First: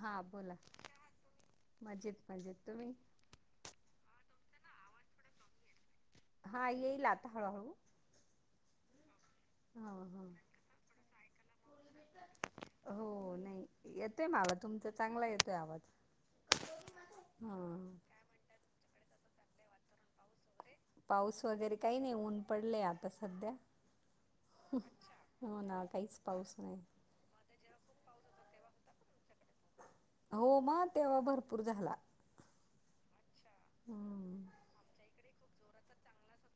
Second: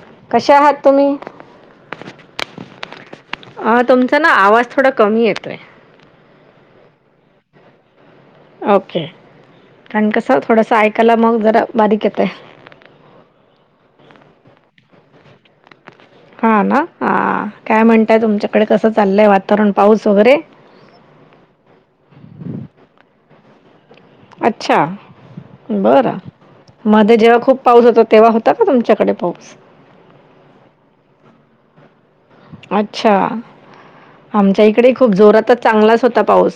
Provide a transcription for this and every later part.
हा बोला कशा आहात तुम्ही मजजेत मजेत तुम्ही अ तुमचा ना आवाज थोडा कमी येतो आहे हा ये लाात हळूहळू ओके हा कारण हा कस थोडस ऐकायला मग जरा बारीक येत आहे हो नाही येतोय मला तुमचा चांगला येतोय आवाज हा ना हा काय म्हणताय तुमच्याकडे कसं चाललंय वातावरण पाऊस वगैरे पाऊस वगैरे काही नाही ऊन पडलेय आता सध्या अच्छा हो ना बरं काहीच पाऊस नाही मध्ये जेव्हा खूप पाऊस होता तेव्हा होता का तुमच्याकडे पाऊस हो मग तेव्हा भरपूर झाला अच्छा हम्म आमच्या इकडे खूप जोरातच चांगलाच होता पाऊस.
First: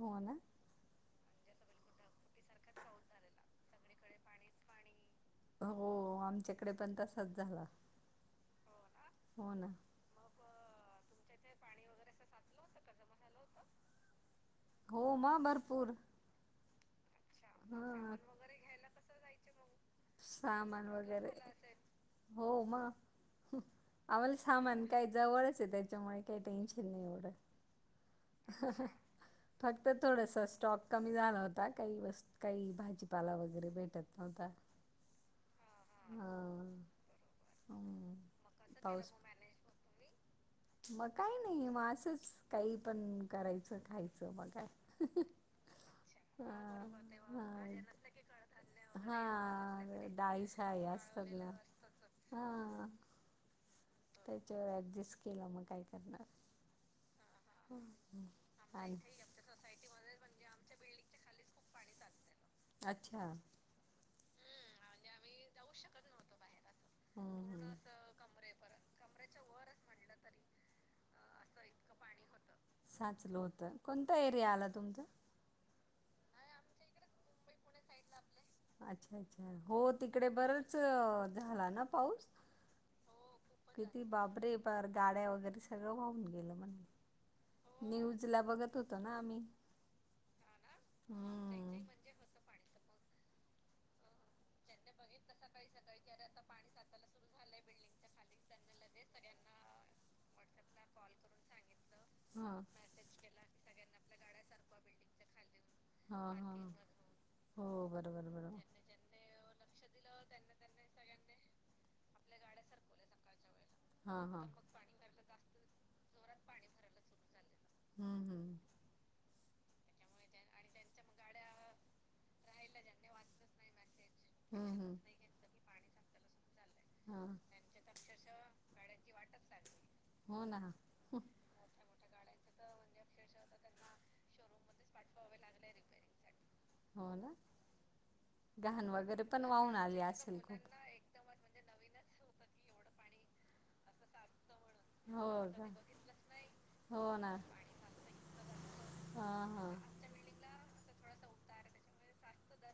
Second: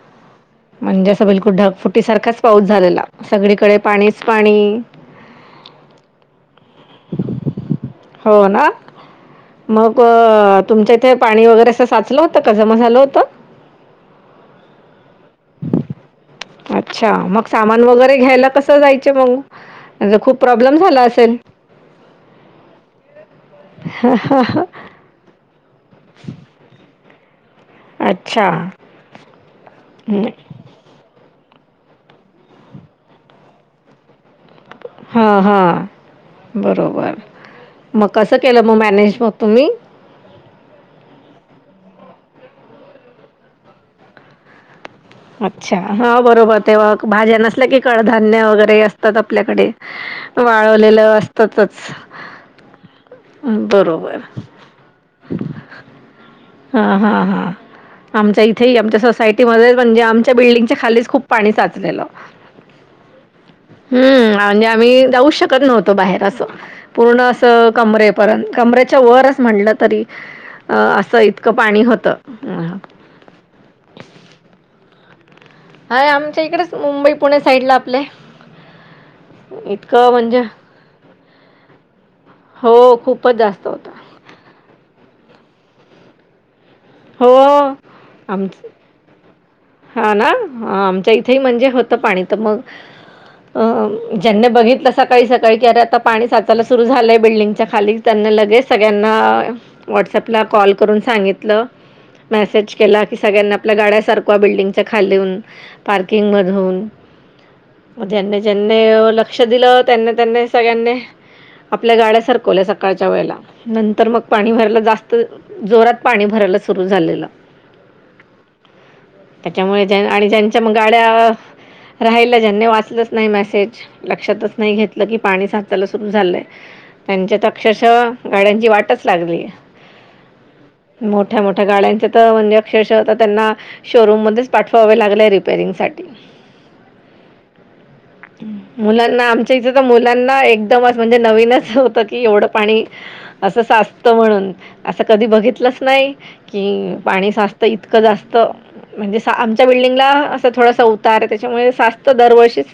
हो ना. म्हणजे अस बिलकुल ढग फुटीसारखाच पाऊस झालेला सगळीकडे पाणीच पाणी हो आमच्याकड पण तसाच झाला हो ना हो ना. प तुमच्या इथे पाणी वगैरे असं साचलं होतं का जमा झालं होतं. हो मग भरपूर अच्छा मग सामान हा वगैरे घ्यायला कसं जायचं मग म्हणजे खूप प्रॉब्लेम सामान झाला असेल वगैरे हो मग आम्हाला सामान काही जवळचे त्याच्यामुळे काही टेन्शन नाही एवढत अच्छा हं. फक्त थोडस स्टॉप कमी झाला होता काही वस् काही भाजीपाला वगैरे भेटत नव्हता. हा हा हा बरोबर मग कसं केलं म मॅनेज मग तुम्ही म काय नाही म असंच काही पण करायचं खायचं म काय अच्छा हा बरोबर हा तेव्हा भाज्या हा नसल्या की कडधान्य वगैरे असतात आपल्याकडे हा ते डाळी शाळी वाळवलेलं असतात ना. असतातच. हा हं बरोब त्याच्यावर ऍडजेस्ट केला म काय करणार हा हा हा हां आमच्या इथे आमच्या आणि सोसायटीमध्ये म्हणजे आमच्या बिल्डिंगच्या खालीच खूप पाणी साचलेलं. अच्छा हम्म हा म्हणजे आम्ही जाऊचं शकत नव्हतो बाहेर असं पूर्ण हम्म असं हम्म. कमरेपर्यंत कमरेच्या वरच म्हटलंत तरी अ असं इतकं पाणी होतं. हा हा साचलं होतं कोणता एरिया आला तुमचां हाय आमच्या इकडेच मुंबई पुणे साईडला आपले अच्छा अच्छा हो इतकं तिकडे म्हणजे बरच झाला ना पाऊस हो खूपच जास् किती बाबरे पार गाड्या वगैरे सगळं वाहून गेलं म्हणे हो, न्यूज ला बघत होतो ना आम्ही हा ना आमच्या इथे म्हणजे हम्म होतं पाणी त मग अ ज्यांनी बघितलं सकाळी सकाळी की अरे आता पाणी साचायला सुरू झालंय बिल्डिंगच्या खाली त्यांनी लगेच सगळ्यांना व्हॉट्सॲपला कॉल करून सांगितलं. हां मेसेज केला कि सगळ्यांना आपल्या गाड्या सरकवा बिल्डिंगच्या खालून पार्किंग हां हां मधून हो म बरोबर ज्यांनी बरोबर ज्यांनी लक्ष दिलं त्यांनी त्यांनी सगळ्यांनी आपल्या गाड्या सरकवल्या सकाळच्या वेळेला नंतर मग हां हां पाणी भरायल जास्त जोरात पाणी भरायला सुरू झालेलं. हम्म हम्म त्याच्यामुळे ज्या आणि ज्यांच्या म गाड्या राहिलं ज्यांनी वाचलंच नाही मेसेज लक्षातच नाही हम्म हम्म घेतलं की पाणी साचायला सुरू झालंय. हा त्यांच्या त अक्षरशः गाड्यांची वाटच लागली. हो ना मग मोठ्या गाड्याच्या हो म्हणजे अक्षरश आता त्यांना शोरूम मध्येच पाठवावे लागले रिपेरिंग साठी हो ना घाण वगैरे मुलांना पण आमच्या इथं वाहून तर आली असेल मुलांना खूप एकदमच म्हणजे नवीनच होतं की एवढं पाणी अस साचत म्हणून असं हो कधी का बघितलंच नाही. की हो ना पाणी साचत इतकं जास्त म्हणजे हा हा आमच्या बिल्डिंगला असं थोडासा उतार आहे त्याच्यामुळे जास्त दरवर्षीच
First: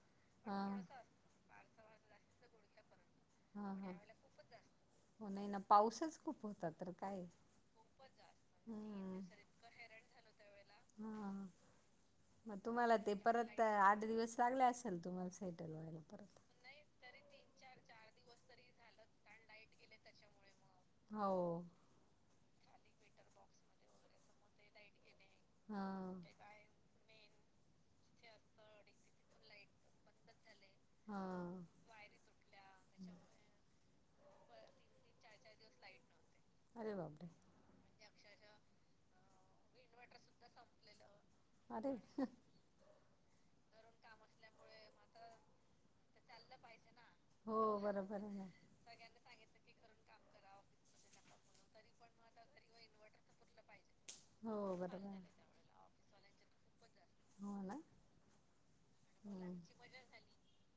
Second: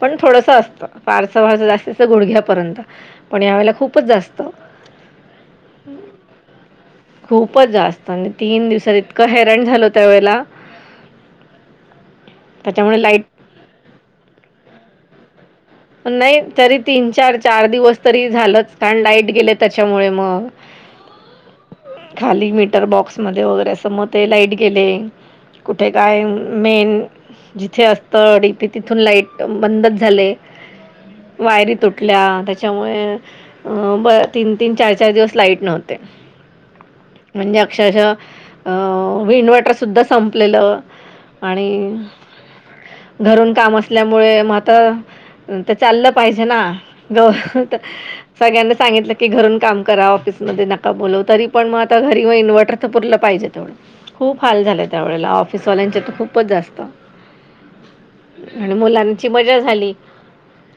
पण थोडस हा असतं फारसं वारस जास्तच गुडघ्यापर्यंत पण हा यावेेळेला हा खूपच जास्त हो नाही ना पाऊसच खूप होता तर काय? खूपच जास्त आणि तीन दिवसात हम्म इतकं हैरण झालं त्यावेळेला हा. मग तुम्हाला त्याच्यामुळे ते लाईट परत आठ दिवस लागले असाल तुम्हाला साित नाही तरी तीन चार चार दिवस तरी झालंच कारण लाईट गेले त्याच्यामुळे म हो. खाली मीटर बॉक्स मध्ये वगैरे अंस म ते लाईट गेले. हा कुठे काय मेन जिथे असत डीपी तिथून लाईट फोन बंदच झाले हां. वायरी तुटल्या त्याच्यामुळे अं ब तीन तीन चार चार दिवस लाईट नव्हते. अरे बाबडे- म्हणज अक्षशः विवट संप अरे घून का? मुळे म चाललं पाहिजे ना ग हो बरोबर आहे ना. सगळ्यांना सांगितलं की घरून काम करा ऑफिसमध्ये नका बोलव तरी पण मग आता घरी इन्व्हर्टर तरर पाहिजे तेवढ खूप हो हाल झाले बरोबर आहे. त्यावेळेला पिसवल्यांचे आ तर खूपच असता. होना. आणि मुलांची मजा झाली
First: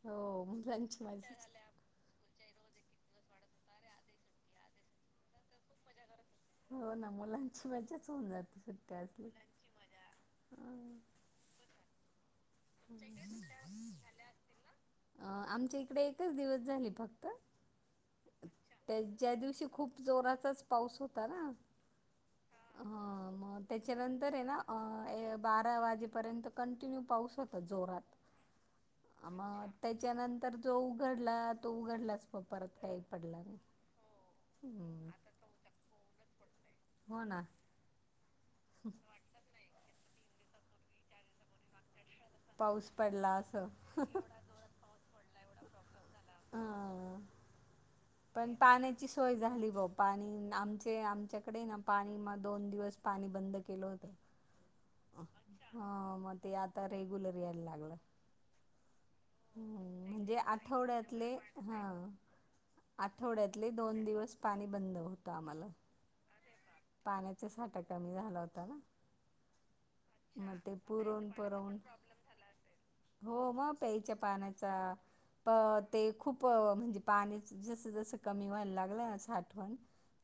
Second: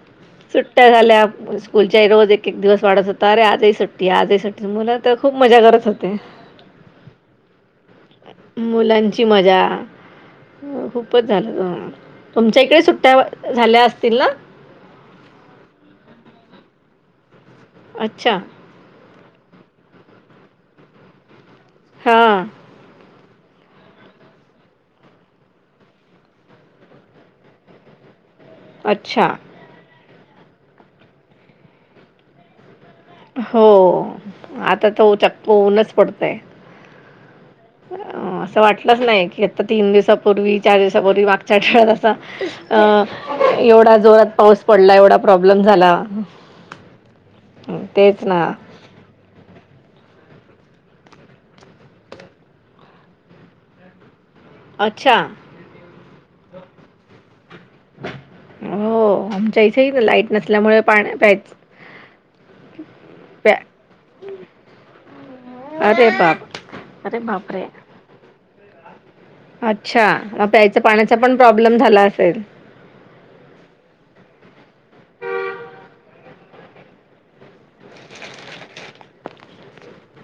हो सुट्ट्या मुलांची झाल्या. मजाच. स्कूलच्या रोज एक एक दिवस वाढत होता अे आजही सुट्टी आजही सुट्टी मुला तर खूप मजा करत. हो ना मुलांची मजाच होऊन जाते सुट्ट्या मुलांची असली. मजा खूपच झालं तुमच्या इकडे सुट्ट्या झाल्या असतील ना. आमच्या इकडे एकच दिवस झाली फक्त अच्छा. त्या ज्या दिवशी खूप जोराचाच पाऊस होता ना हां हा मग त्याच्यानंतर आहे ना बारा वाजेपर्यंत कंटिन्यू पाऊस होता जोरात अच्छा. मग त्याच्यानंतर जो उघडला तो उघडलाच मग परत काय? हो आता त चक्क ऊनच पडतंय. हो ना. असं वाटलंच नाही की आता तीन दिवसापूर्वी चार दिवसापूर्वी मागच्या आेळ अस. पाऊस अ पडला असं. एवढा जोरात पाऊस पडला एवढा प्रॉब्लेम झाला. हा. तेच ना. पण पान आची सोय झाली भा पाणी आमचे आमच्याकडे ना पाणी म दोन दिवस पाणी बंद केलं होते. अच्छा. हा मग ते आता रेग्युलर यायला लागलं. हो आमच्या इथेही ना हम्म लाईट म्हणजे नसल्यामुळे पाणी आठवड्यातले प्यायचं. हां प्या आठवड्यातले दोन दिवस पाणी बंद होतं आम्हाला अरे पा पाण्याचा साठा कमी झाला होता ना. अच्छा म मग ते प्यायचा पाण्याचा पुरवून पण प्रॉब्लेम पुरवून झाला असेल. हो मग प्यायच्या पाण्याचा प ते खूप म्हणजे पाणी जसं जसं कमी व्हायला लागलं ना साठवण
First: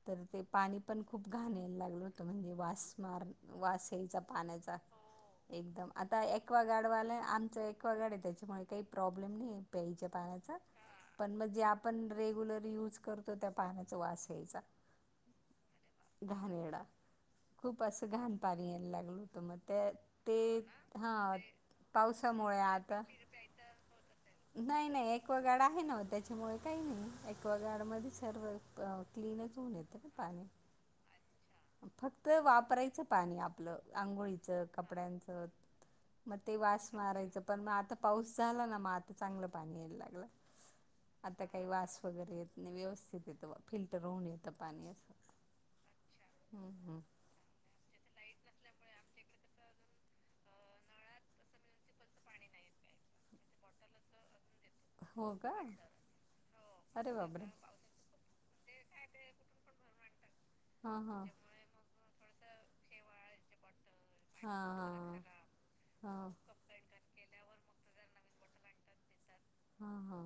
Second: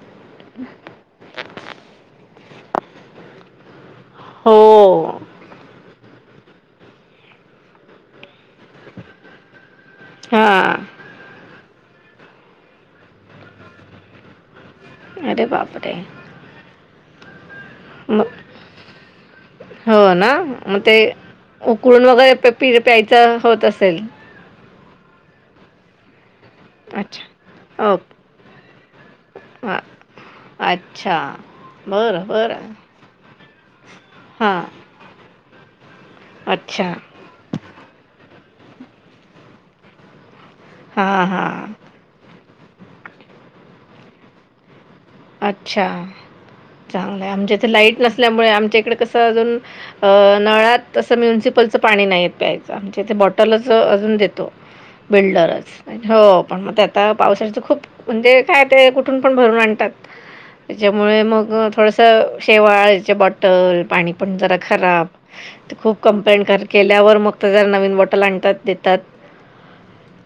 तर ते पाणी पण खूप घाण्यायला लागलं होतं म्हणजे वास मार वासयचा पाण्याचा हो. एकदम आता क्वागार्डवाल्या आमचं एक्वागार्ड आहे त्याच्यामुळे काही प्रॉब्लेम नाही प्यायच्या. पाण्या हां. पण मग जे आपण रेग्युलर युज करतो त्या पाण्याचा वास यायचा. अर बापर. घाण येडा खूप असं घाण पाणी यायला लागल. त्या हो ना ते मग ते हा उकळून वगैरे प पावसामुळे पि आता प्यायचं होत असेल नाही नाही एक्वागार्ड आहे ना त्याच्यामुळे काही नाही एकक्वागार्ड अच्छा मध्ये ओके सर्व क्लीनच होऊन हां येतं का पाणी अच्छा बरं फक्त बरं वापरायचं पाणी आपलं हां आंघोळीचं, कपड्यांचं मग ते अच्छा वास मारायचं पण मग आता पाऊस झाला ना मग आता चांगलं पाणी यायला लागलं. हां आता काही हां वास वगैरे येत नाही व्यवस्थित येत फिल्टर होऊन येतं पाणी असं. अच्छा हम्म हम्म चांगलं आहे आमच्या लाईट नसल्यामुळे आमच्याकडे कस अजून नळात चं पाणी नाहीेत प्यायचं आमच्या तेे बॉटलच अजून देतो. हो का फिल्टरच हो पण मग आता अरे बापरे पावसाळ्याच खूप म्हणजे काय ते कुठून पण भरून आणतात. हां त्याच्यामुळे हां. मग थोडस शेवाळचे बॉटल पाणी पण जरा हां खराब हां खूप हां. कंप्लेंट केल्यावर मग त्या जर नवीन बॉटल आणतात देतात. हां हां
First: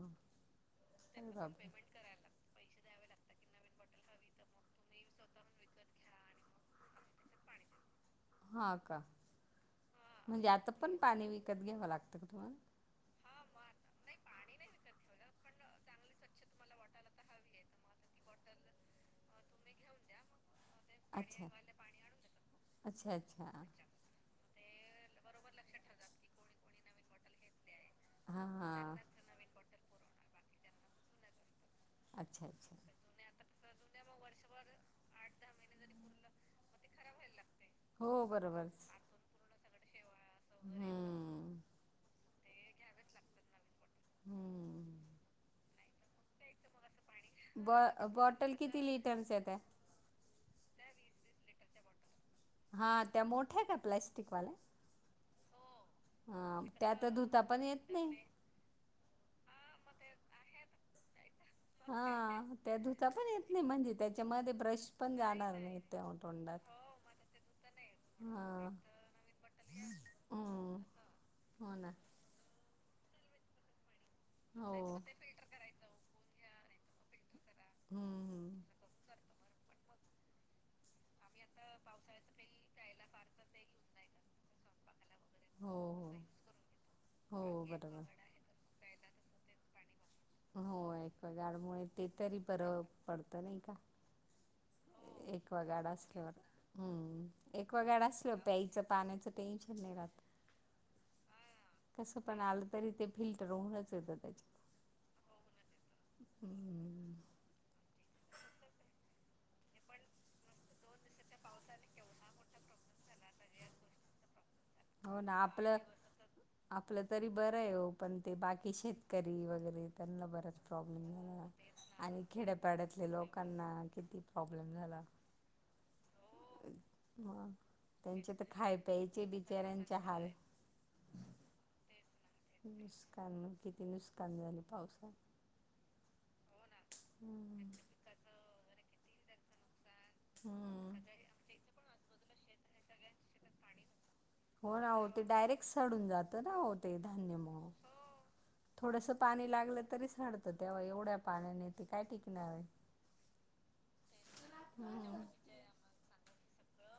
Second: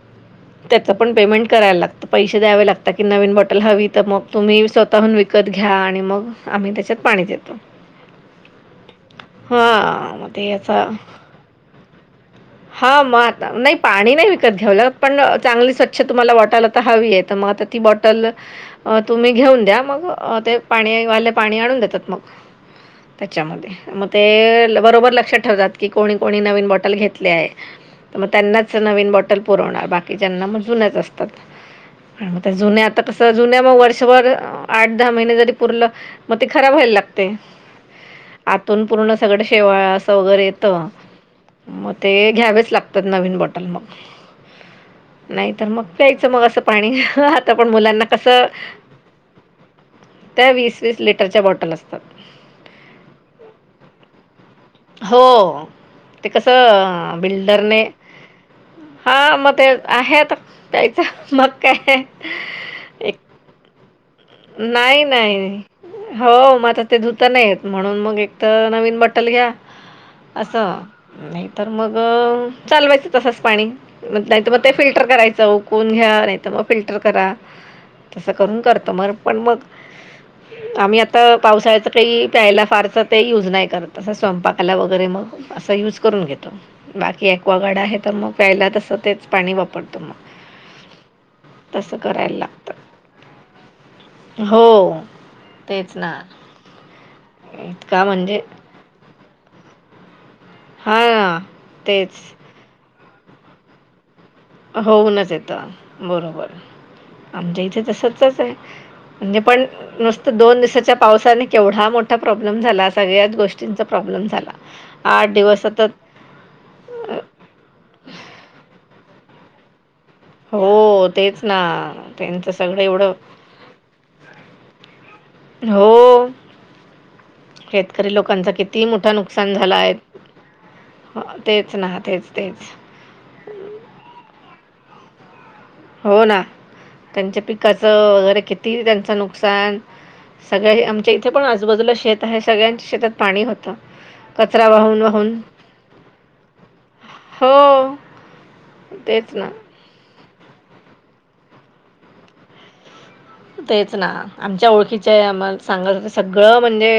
त्याच पण अरे पेमेंट बापरे. करायला लागत. पैसे द्यावे लागतात की नवीन बॉटल हवी तर मग तुम्ही स्वतःहून विकत घ्या आणि मग आम्ही त्याच्यात पाणी देतो हा का हां मग म्हणजे ते आता याचा पण पाणी विकत घ्यावं लागतं का तुम्हाला हा मग नाही पाणी नाही विकत घेवलं पण चांगली स्वच्छ तुम्हाला वाटायला तर हवी आहे मग बॉटल अ, तुम्ही घेऊन द्या मग ते पा वाले अच्छा. पाणी आणून देतात मग अच्छा अच्छा त्याच्यामध्ये मग ते बरोबर लक्षात ठेवतात कोणी कोणी नवीन बॉटल घेतले, मग हां त्यांनाच हां. नवीन बॉटल बॉटल पूरवणार, बाकीच्यांना मग जुन्याच असतात, अच्छा आता अच्छा जुन्या कसं आत्ता वर्षभर वर्षभर आठ दहा महिने जरी पूरल मग ते खराब व्हायला लागते. हो बरोबर आतून पूर्ण सगळ शेवाळ असं वगैरे येत हम्म म ते घ्यावेच लागतात नवीन बॉटल मग हम्म नाही तर मग प्यायचं मग असं पाणी आता पण बॉ मुलांना कसं बॉटल किती लिटर च येते त्या वीस वीस लिटरच्या बॉटल असतात. हा त्या मोठ्या का प्लॅस्टिकवाल्या हो ते हां त्या तर कसं धुता पण बिल्डरने येत नाही. हा मग ते आहेत प्यायचं मग काय हा त्या धुता एक पण येत नाही म्हणजे त्या त्याच्यामध्ये ब्रश नाही पण जाणार नाही हो तोंडात. मग आता ते धुता नाहीेत म्हणून मग एक तर हां नवीन बॉटल घ्या. असं हम्म नाही तर हो ना. मग चालवायचं तसंच पाणी नाहीत मग ते हो. फिल्टर करायचं उकळवून घ्या नाहीत मग फिल्टर करा हम्म तस करुन हम्म. करतो, पण मग तर पावसाळचं काही प्यायला फारचं ते यूज नाही करत असं स्वयंपाकाला वगैरे मग हो असं यूज हो. करून घेतो बाकी हो ॲक्वागार्ड आहे बरोबर. तर मग प्यायला तसं तेच पाणी वापरतो मग. हो ऍकवागार्डमुळे तसं ते करायला तरी बर लागतं पडतं नाही का हो ऍकवागार्ड तेच ना असल्यावर हम्म ऍकवागार्ड इतका म्हणजे असल्यावर प्यायचं पाण्याचं टेन्शन नाही रहात, हा ना कस तेच पण आलं तरी ते फिल्टर होऊनच येतं त्याच्यात. होऊनच येतं बरोबर हम्म. आमच्या इथे तसच आहे. म्हणजे पण नुसतं दोन दिवसाच्या पावसाने केवढा मोठा मोठा प्रॉब्लेम झाला सगळ्याच गोष्टींचा प्रॉब्लेम झाला. हो आठ ना दिवस आपलं सतत आपलं तरी बरं आहे हो पण ते बाकी शेतकरी वगैरे त्यांना बराच हो प्रॉब्लेम तेच झाला. ना आणि त्यांचं सगळं खेड्यापाड्यातले एवढं लोकांना किती प्रॉब्लेम झाला. हो मग शेतकरी त्यांचे तर लोकांच खाय किती मोठं प्यायचे नुकसान झालं आहे. बिचाऱ्यांचे हाल हो तेच ना तेच तेच नुसकान किती नुकसान झाले पावसात. हो ना. त्यांच्या हम्म पिकाचं वगैरे किती त्यांचं नुकसान सगळ्या हम्म. आमच्या इथे पण आजूबाजूला शेत आहे सगळ्यांच्या शेतात पाणी होतं. कचरा हो वाहून आओ ते वाहून डायरेक्ट सडून जात राह ते धान्य मग. हो थोडस तेच ना पाणी लागलं तरी सडत. तर तेव्हा एवढ्या पाण्याने ते काय टिकणार आहे. तेच ना आमच्या ओळखीच् हम्म. मग सांगा सगळं म्हणजे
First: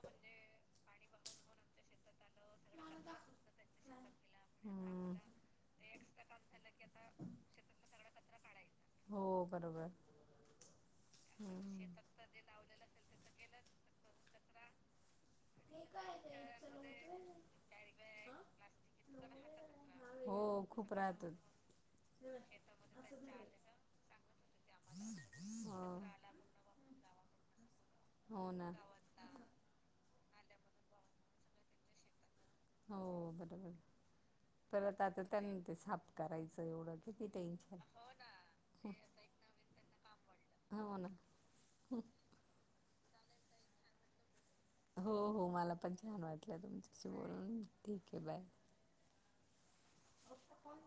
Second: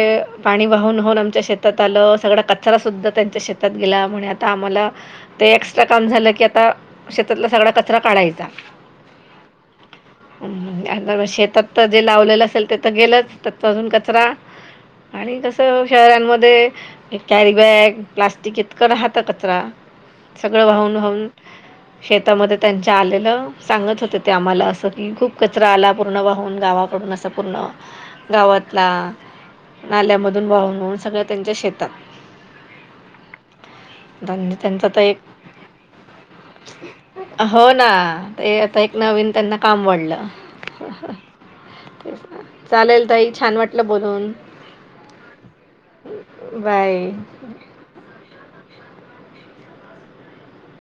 पाणी वाहून वाहून आमच्या शेतात आलं सगळं. कचरा सुद्धा त्यांच्या शेतात गेला म्हणे आता आम्हाला हम्म ते एक्स्ट्रा काम झालं की आता, शेतातला सगळा कचरा काढायचा. हो बरोबर ज शेतात तर जे लावलेलं असेल ते तर गेलंच तर अजून कचरा आणि कस शहरांमध्ये कॅरी बॅग प्लास्टिक इतकं राहता कचरा सगळं हो खूप वाहून राहतात वाहून शेतामध्ये त्यांच्या आलेलं सांगत होते ते आम्हाला असं कि खूप कचरा हो आला. पूर्ण गावाकडून असं पूर्ण हो ना गावातला नाल्यामधून वाहून वाहून सगळ त्यांच्या शेतात. हो बरोबर. धन्य परत आता त्यांनी ते साप करायचं एवढं क ति टेन्शन. आ एक नवीन त्यांना काम वाढलं. हो ना ते चालेल ताई छान वाटलं बोलून. हो हो मला पण छान वाटलं तुमच्याशी बाय बोलून, ठीक आहे बाय. ब कोण?